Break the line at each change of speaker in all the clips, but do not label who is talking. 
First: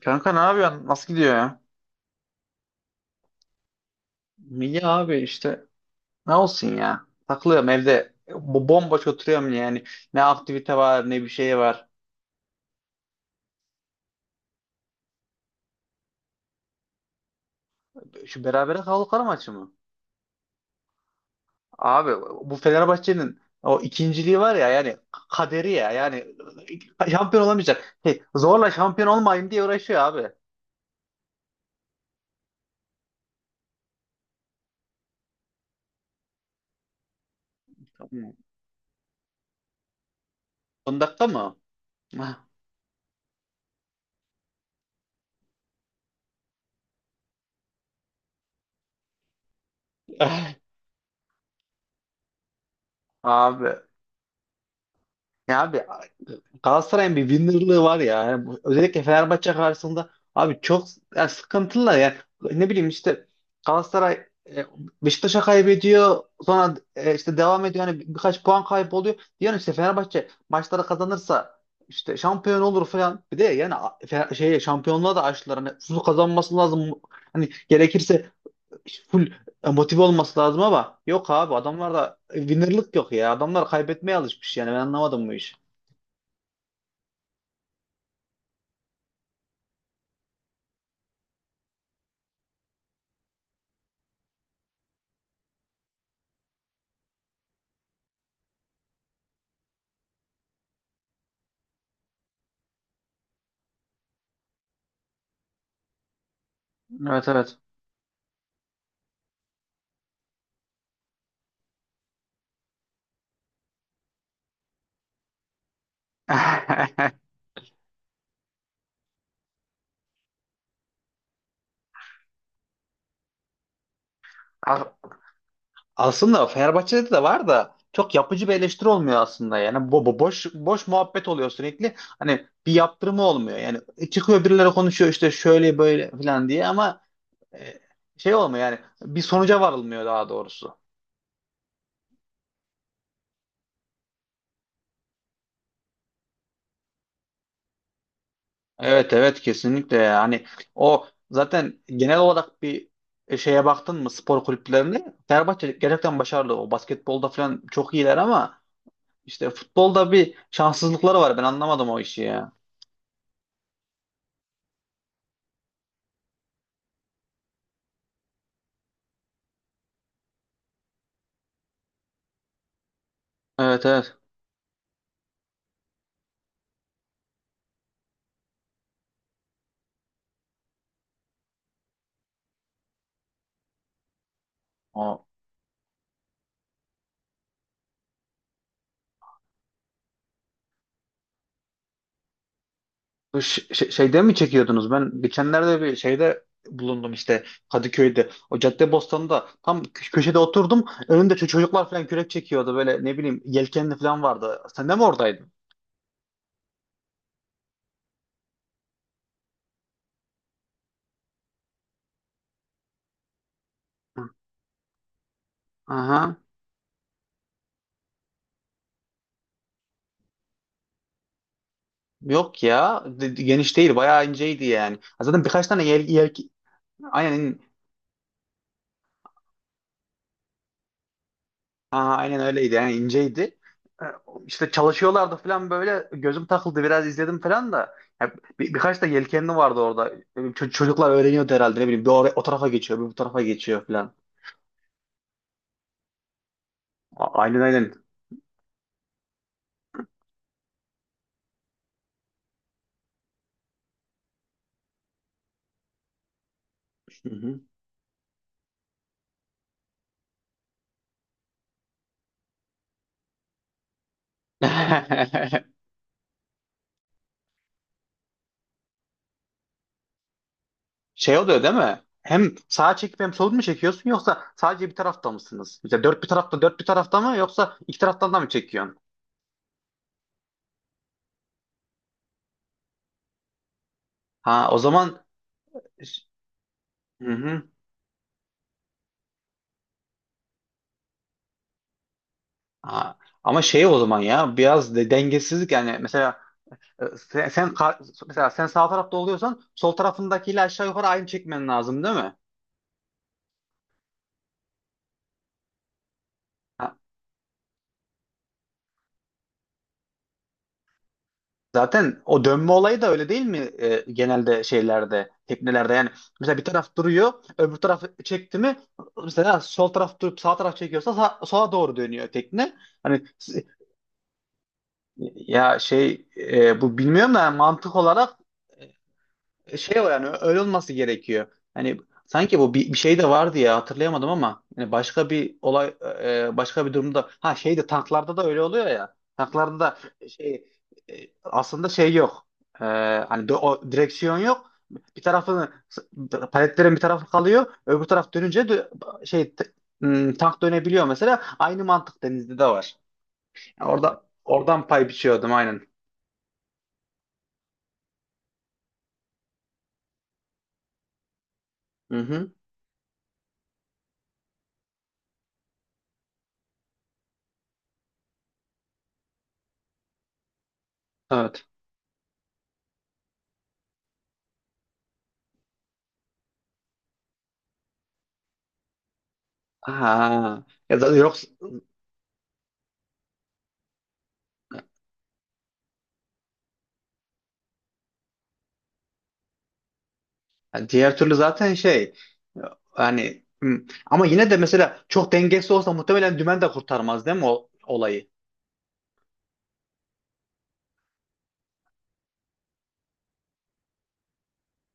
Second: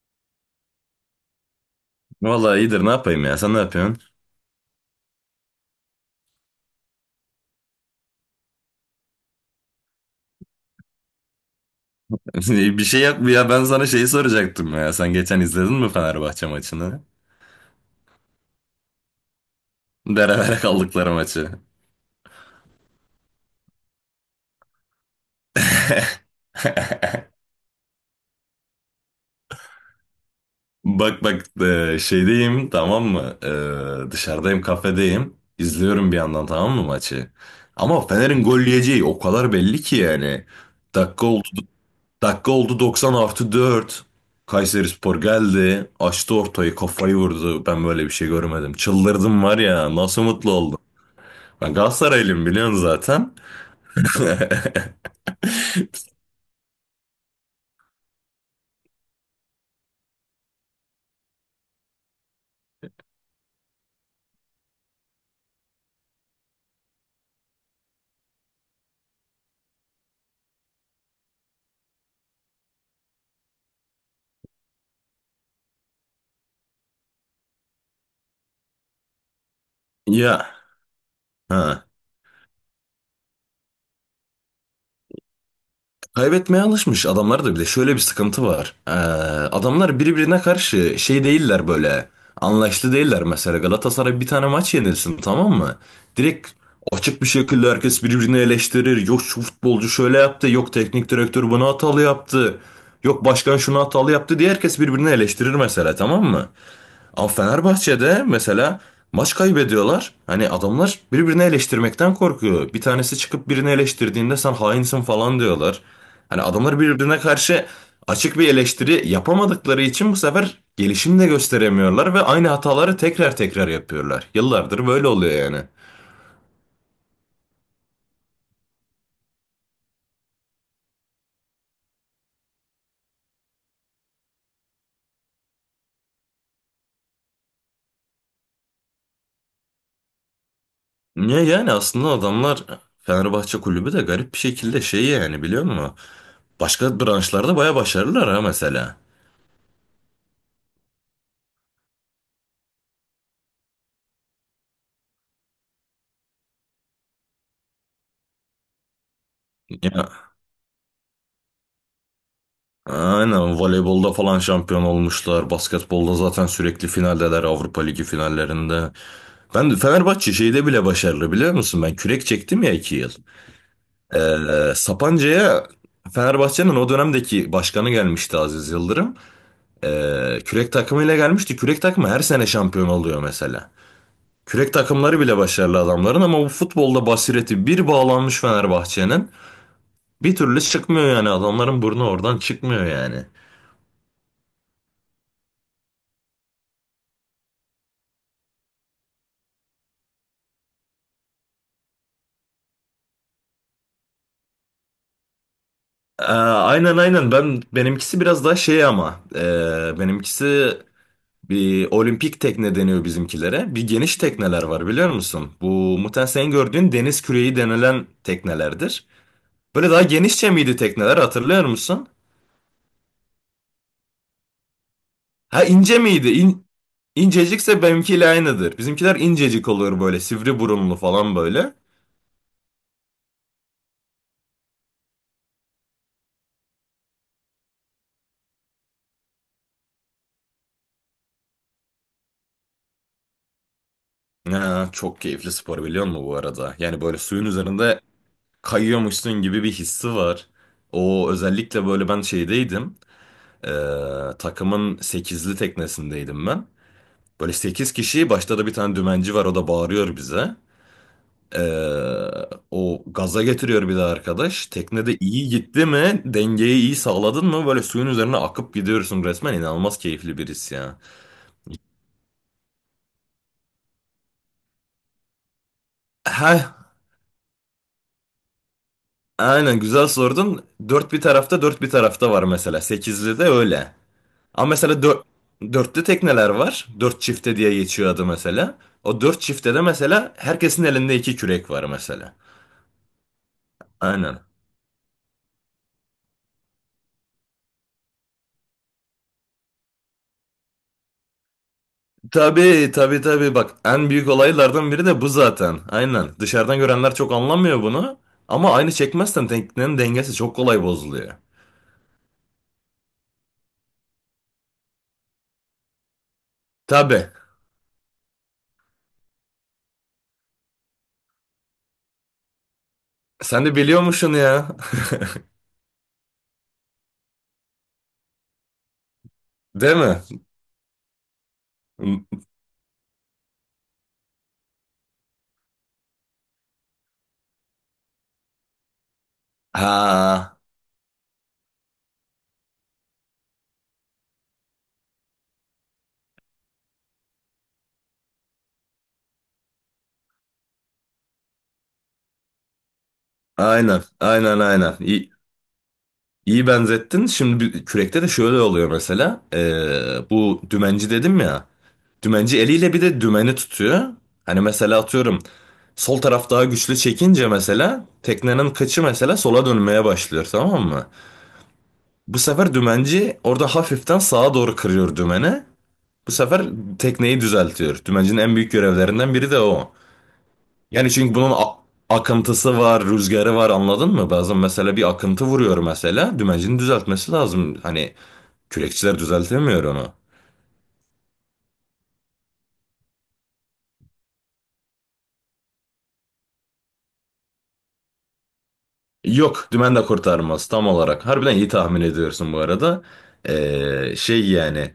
Kanka ne yapıyorsun? Nasıl gidiyor ya?
Vallahi iyidir, ne yapayım ya, sen ne yapıyorsun?
İyi abi işte. Ne olsun ya? Takılıyorum evde. Bomboş oturuyorum yani. Ne aktivite var ne bir şey var.
Bir şey yap ya, ben sana şeyi soracaktım ya, sen geçen izledin mi Fenerbahçe maçını?
Şu berabere kaldıkları maçı mı?
Berabere kaldıkları maçı.
Abi bu Fenerbahçe'nin o ikinciliği var ya, yani kaderi ya, yani şampiyon olamayacak. Hey, zorla şampiyon olmayayım diye uğraşıyor abi.
Bak bak, şeydeyim, tamam mı? Dışarıdayım, kafedeyim. İzliyorum bir yandan, tamam mı maçı? Ama Fener'in gol yiyeceği o kadar belli ki yani.
Son dakika
Dakika oldu,
mı?
Dakika oldu, 90 artı 4. Kayserispor geldi. Açtı ortayı, kafayı vurdu. Ben böyle bir şey görmedim. Çıldırdım var ya, nasıl mutlu. Ben Galatasaraylıyım, biliyorsun zaten.
Abi Abi, Galatasaray'ın bir winner'lığı var ya. Özellikle Fenerbahçe karşısında abi çok, yani sıkıntılar yani. Ne bileyim işte, Galatasaray Beşiktaş'a kaybediyor. Sonra işte devam ediyor. Yani birkaç puan kayboluyor. Diyorsun işte Fenerbahçe maçları kazanırsa işte şampiyon olur falan. Bir de yani şey, şampiyonluğa da açtılar. Hani full kazanması lazım. Hani gerekirse full motive olması
Ya,
lazım, ama yok abi,
ha.
adamlarda winner'lık yok ya. Adamlar kaybetmeye alışmış yani. Ben anlamadım bu işi.
Kaybetmeye alışmış adamlar da bir de şöyle bir sıkıntı var. Adamlar birbirine karşı şey değiller böyle. Anlaştı değiller mesela. Galatasaray bir tane maç yenilsin, tamam mı? Direkt açık bir şekilde herkes birbirini eleştirir. Yok, şu futbolcu şöyle yaptı. Yok, teknik direktör bunu hatalı yaptı. Yok, başkan şunu hatalı yaptı diye herkes birbirini eleştirir mesela, tamam mı?
Evet,
Ama
evet.
Fenerbahçe'de mesela maç kaybediyorlar. Hani adamlar birbirini eleştirmekten korkuyor. Bir tanesi çıkıp birini eleştirdiğinde sen hainsin falan diyorlar. Hani adamlar
A-
birbirine karşı açık bir eleştiri yapamadıkları için bu sefer gelişim de gösteremiyorlar ve aynı hataları tekrar tekrar yapıyorlar. Yıllardır böyle oluyor yani.
Aslında Fenerbahçe'de de var da çok yapıcı bir eleştiri olmuyor aslında. Yani bu boş boş muhabbet oluyor sürekli. Hani bir yaptırımı olmuyor. Yani çıkıyor birileri konuşuyor işte şöyle böyle falan diye, ama e, şey olmuyor yani, bir sonuca varılmıyor daha doğrusu.
Niye yani, aslında adamlar Fenerbahçe kulübü de garip bir şekilde şey yani, biliyor musun? Başka branşlarda baya başarılılar, ha, mesela.
Evet, evet, kesinlikle. Yani o zaten genel olarak bir şeye baktın mı spor kulüplerine, Fenerbahçe gerçekten başarılı. O basketbolda falan çok iyiler, ama işte futbolda
Ya,
bir şanssızlıkları var. Ben anlamadım o işi ya.
aynen, voleybolda falan şampiyon olmuşlar. Basketbolda zaten sürekli finaldeler, Avrupa Ligi finallerinde. Ben de Fenerbahçe şeyde bile başarılı, biliyor musun? Ben kürek çektim ya, 2 yıl.
Evet, evet.
Sapanca'ya Fenerbahçe'nin o dönemdeki başkanı gelmişti, Aziz Yıldırım. Kürek takımıyla gelmişti. Kürek takımı her sene şampiyon oluyor mesela. Kürek takımları
O
bile başarılı adamların, ama bu futbolda basireti bir bağlanmış Fenerbahçe'nin. Bir türlü çıkmıyor yani, adamların burnu oradan çıkmıyor yani.
şeyde mi çekiyordunuz? Ben geçenlerde bir şeyde bulundum işte, Kadıköy'de. O Caddebostan'da tam köşede oturdum. Önümde çocuklar falan kürek çekiyordu. Böyle ne bileyim yelkenli falan vardı. Sen de mi oradaydın?
Aynen aynen, benimkisi biraz daha şey ama benimkisi bir olimpik tekne deniyor bizimkilere. Bir geniş
Hı.
tekneler var, biliyor musun? Bu muhtemelen
Aha.
senin gördüğün deniz küreği denilen teknelerdir. Böyle daha genişçe miydi tekneler, hatırlıyor musun?
Yok ya. Geniş değil. Bayağı inceydi yani. Zaten
Ha,
birkaç tane
ince miydi?
aynen.
İncecikse benimkiyle aynıdır. Bizimkiler incecik olur, böyle sivri burunlu falan böyle.
Ha, aynen öyleydi yani, inceydi. E, İşte çalışıyorlardı falan, böyle gözüm takıldı, biraz izledim falan da. Ya, birkaç da yelkenli vardı orada. Çocuklar öğreniyordu herhalde, ne bileyim, bir oraya, o tarafa geçiyor, bir bu tarafa geçiyor falan.
Ya, çok keyifli spor, biliyor musun bu arada? Yani böyle suyun
Aynen,
üzerinde
aynen.
kayıyormuşsun gibi bir hissi var. O özellikle böyle, ben şeydeydim. Ee, Takımın sekizli teknesindeydim ben.
Hı
Böyle
hı.
8 kişi, başta da bir tane dümenci var, o da bağırıyor bize. O gaza getiriyor bir de arkadaş. Teknede iyi gitti mi? Dengeyi iyi sağladın mı? Böyle suyun üzerine akıp gidiyorsun resmen. İnanılmaz keyifli bir his ya.
Şey oluyor değil mi? Hem sağa çekip hem sol mu çekiyorsun, yoksa sadece bir tarafta mısınız? Mesela dört bir tarafta
Heh,
dört bir tarafta mı, yoksa iki taraftan da mı çekiyorsun?
aynen, güzel sordun. Dört bir tarafta dört bir tarafta var mesela. Sekizli de öyle.
Ha,
Ama
o
mesela
zaman
dörtte tekneler var. Dört
hı
çifte
hı.
diye geçiyor adı mesela. O dört çifte de mesela herkesin elinde iki kürek var mesela.
Ha, ama şey o zaman
Aynen.
ya, biraz de dengesizlik yani mesela. E, Sen, sen kar- Mesela sen sağ tarafta oluyorsan sol tarafındakiyle aşağı yukarı aynı çekmen lazım değil mi?
Tabii tabii tabii, bak, en büyük olaylardan biri de bu zaten. Aynen. Dışarıdan
Ha,
görenler çok anlamıyor bunu. Ama aynı çekmezsen teknenin dengesi çok kolay bozuluyor.
zaten o dönme olayı da öyle değil mi genelde şeylerde, teknelerde yani. Mesela bir taraf
Tabii.
duruyor, öbür taraf çekti mi, mesela sol taraf durup sağ taraf çekiyorsa sola doğru dönüyor tekne. Hani s-
Sen de biliyormuşsun ya.
Ya şey, bu bilmiyorum da yani mantık olarak
Değil
şey o
mi?
yani, öyle olması gerekiyor. Hani sanki bu bir şey de vardı ya, hatırlayamadım ama yani başka bir olay, başka bir durumda. Ha, şey de tanklarda da öyle oluyor ya. Tanklarda da
Ha,
şey, e, aslında şey yok. E, Hani o direksiyon yok. Bir tarafını Paletlerin bir tarafı kalıyor. Öbür taraf dönünce tank dönebiliyor mesela. Aynı mantık denizde de var. Yani
aynen aynen
oradan
aynen.
pay
İyi,
biçiyordum aynen.
İyi benzettin. Şimdi kürekte de şöyle oluyor mesela. Bu dümenci dedim ya.
Hı hı.
Dümenci eliyle bir de dümeni tutuyor. Hani mesela atıyorum, sol taraf daha güçlü çekince mesela teknenin kıçı mesela sola dönmeye başlıyor, tamam mı?
Evet.
Bu sefer dümenci orada hafiften sağa doğru kırıyor dümeni. Bu sefer tekneyi düzeltiyor. Dümencinin en büyük görevlerinden biri de o.
Ha. Ya
Yani
da
çünkü
yok.
bunun akıntısı var, rüzgarı var, anladın mı? Bazen mesela bir akıntı vuruyor mesela. Dümencinin düzeltmesi lazım. Hani kürekçiler düzeltemiyor onu.
Yani diğer türlü zaten şey yani, ama yine de mesela çok dengesiz olsa muhtemelen dümen de kurtarmaz değil mi o olayı?
Yok, dümen de kurtarmaz tam olarak. Harbiden iyi tahmin ediyorsun bu arada. Şey yani,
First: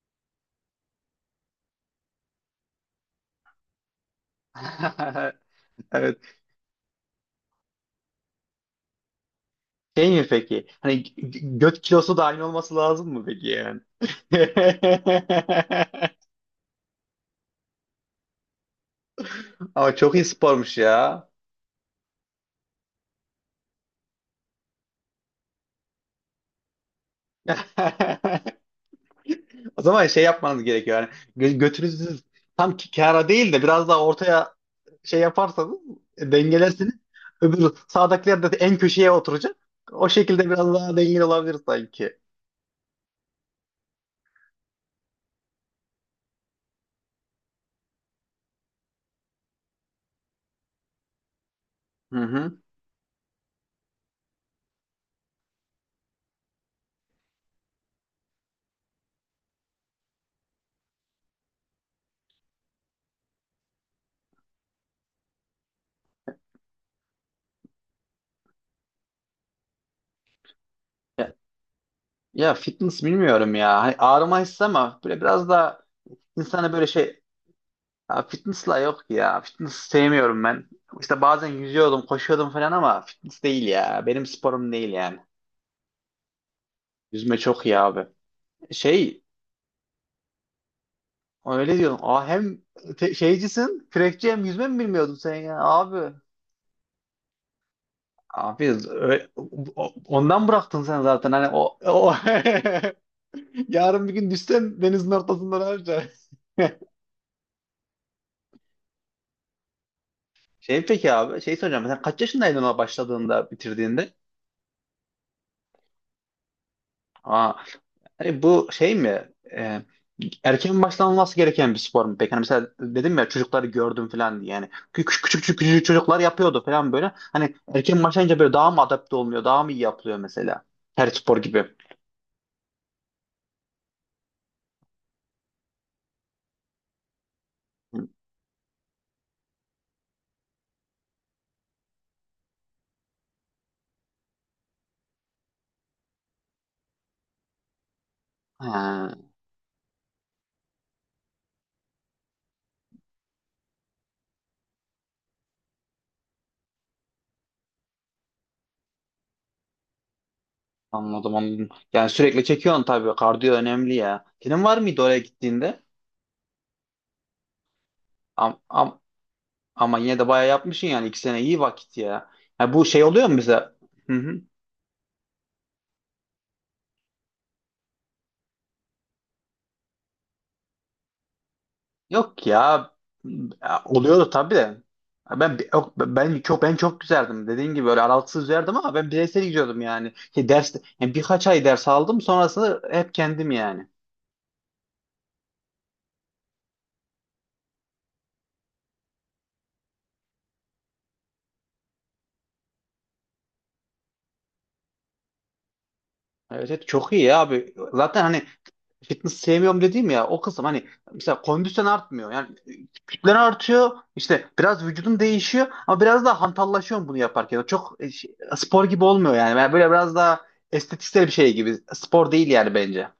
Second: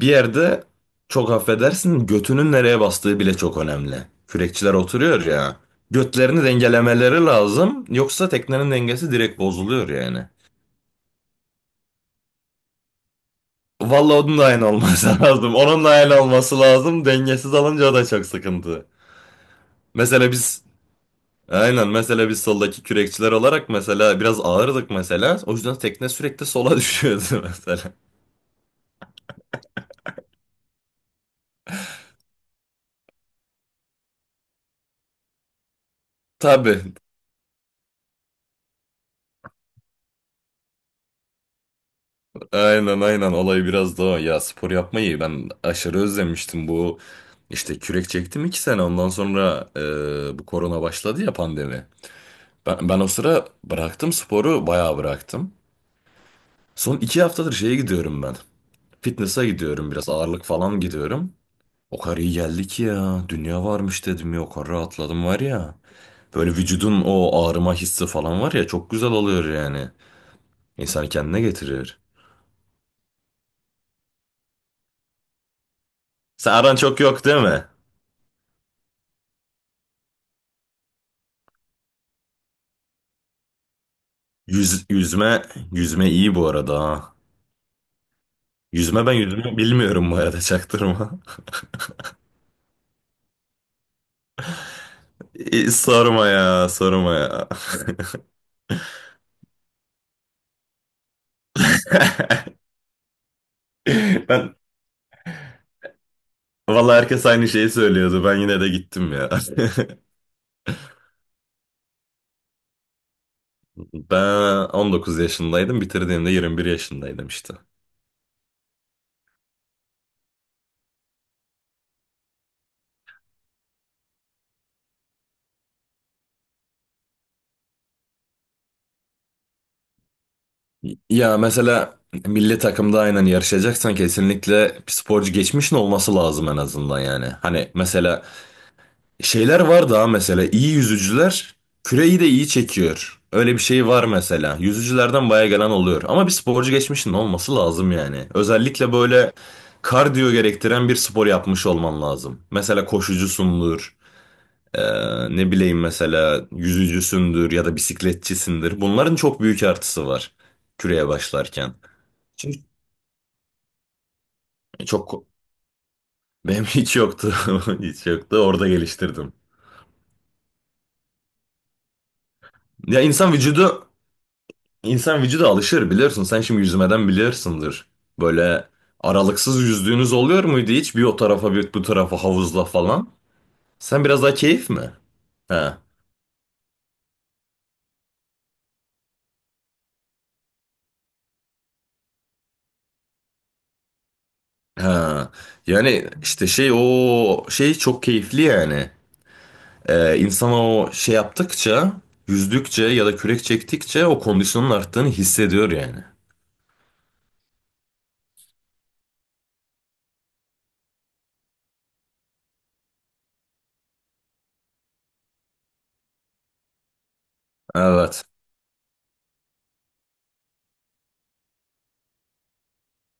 bir yerde çok affedersin götünün nereye bastığı bile çok önemli. Kürekçiler oturuyor ya.
Evet.
Götlerini dengelemeleri lazım. Yoksa teknenin dengesi direkt bozuluyor
Şey mi
yani.
peki? Hani göt kilosu da aynı olması lazım mı peki yani?
Vallahi onun da aynı olması lazım. Onun da aynı olması lazım. Dengesiz alınca o da çok sıkıntı.
Ama çok iyi
Mesela biz
spormuş ya.
Aynen, mesela biz soldaki kürekçiler olarak mesela biraz ağırdık mesela. O yüzden tekne sürekli sola düşüyordu mesela.
O zaman şey yapmanız gerekiyor. Yani götünüzü tam kara değil de biraz daha ortaya şey yaparsanız dengelersiniz.
Tabii.
Öbür sağdakiler de en köşeye oturacak. O şekilde biraz daha dengeli olabilir sanki.
Aynen aynen, olay biraz da o. Ya, spor yapmayı ben aşırı özlemiştim. Bu işte kürek çektim 2 sene, ondan sonra bu korona başladı ya, pandemi.
Hı hı.
Ben o sıra bıraktım sporu, bayağı bıraktım. Son 2 haftadır şeye gidiyorum ben. Fitness'a gidiyorum, biraz ağırlık falan gidiyorum. O kadar iyi geldi ki ya, dünya varmış dedim ya, o kadar rahatladım var ya. Böyle vücudun o ağrıma hissi falan var ya, çok güzel oluyor yani. İnsanı
Ya,
kendine getiriyor.
ya fitness bilmiyorum ya. Hani ağrıma hissi, ama böyle biraz daha
Sen
insana
aran
böyle
çok
şey,
yok değil mi?
ya fitness'la yok ya. Fitness sevmiyorum ben. İşte bazen yüzüyordum, koşuyordum falan, ama fitness değil ya. Benim sporum
Yüz,
değil yani.
yüzme, yüzme iyi bu arada, ha.
Yüzme çok iyi abi.
Yüzme, ben
Şey,
yüzme bilmiyorum bu arada, çaktırma.
öyle diyorum. Aa, hem şeycisin, kürekçi, hem yüzme mi bilmiyordun sen ya
İyi,
abi?
sorma ya, sorma ya.
Abi ö- Ondan bıraktın sen zaten hani o yarın bir gün
Ben,
düşsen denizin ortasında ne yapacaksın?
vallahi herkes aynı şeyi söylüyordu. Ben yine de gittim ya.
Şey peki abi, şey soracağım, sen kaç yaşındaydın ona başladığında, bitirdiğinde?
Ben 19 yaşındaydım, bitirdiğimde 21 yaşındaydım
Aa,
işte.
hani bu şey mi erken başlanması gereken bir spor mu peki? Hani mesela dedim ya, çocukları gördüm falan diye, yani küçük çocuklar yapıyordu falan böyle, hani erken başlayınca böyle daha mı adapte olmuyor, daha mı iyi yapılıyor mesela her spor
Ya
gibi?
mesela milli takımda aynen yarışacaksan kesinlikle bir sporcu geçmişin olması lazım, en azından yani. Hani mesela şeyler var daha, mesela iyi yüzücüler küreyi de iyi çekiyor. Öyle bir şey var mesela. Yüzücülerden baya gelen oluyor. Ama bir sporcu geçmişin olması lazım yani. Özellikle
Ha.
böyle kardiyo gerektiren bir spor yapmış olman lazım. Mesela koşucusundur. Ne bileyim, mesela yüzücüsündür ya da bisikletçisindir. Bunların çok büyük artısı var küreye
Anladım, anladım.
başlarken.
Yani sürekli
Çünkü
çekiyorsun tabii. Kardiyo önemli ya. Senin var mıydı oraya
çok
gittiğinde?
benim hiç yoktu. Hiç yoktu.
Am,
Orada
am,
geliştirdim.
Ama yine de bayağı yapmışsın yani. 2 sene iyi vakit ya. Ya bu
Ya,
şey oluyor
insan
mu bize?
vücudu
Hı hı.
insan vücudu alışır, biliyorsun. Sen şimdi yüzmeden biliyorsundur. Böyle aralıksız yüzdüğünüz oluyor muydu hiç? Bir o tarafa bir bu tarafa
Yok
havuzla
ya.
falan.
Ya,
Sen biraz
oluyordu
daha
tabii
keyif
de.
mi?
Ya Ben
Ha.
yok, ben çok Ben çok güzeldim. Dediğin gibi öyle aralıksız üzerdim, ama ben bireysel gidiyordum yani. Şey, ders, yani birkaç ay ders aldım, sonrasında hep kendim yani.
Ha. Yani işte şey o şey çok keyifli yani. İnsana o şey yaptıkça, yüzdükçe ya da kürek çektikçe o kondisyonun arttığını hissediyor yani.
Evet, evet, çok iyi ya abi. Zaten hani fitness sevmiyorum dediğim ya, o kısım hani mesela kondisyon artmıyor. Yani kütlen artıyor. İşte biraz vücudun değişiyor, ama biraz daha hantallaşıyorsun bunu yaparken. Çok
Evet.
şey, spor gibi olmuyor yani. Yani böyle biraz daha estetiksel bir şey gibi. Spor değil yani bence.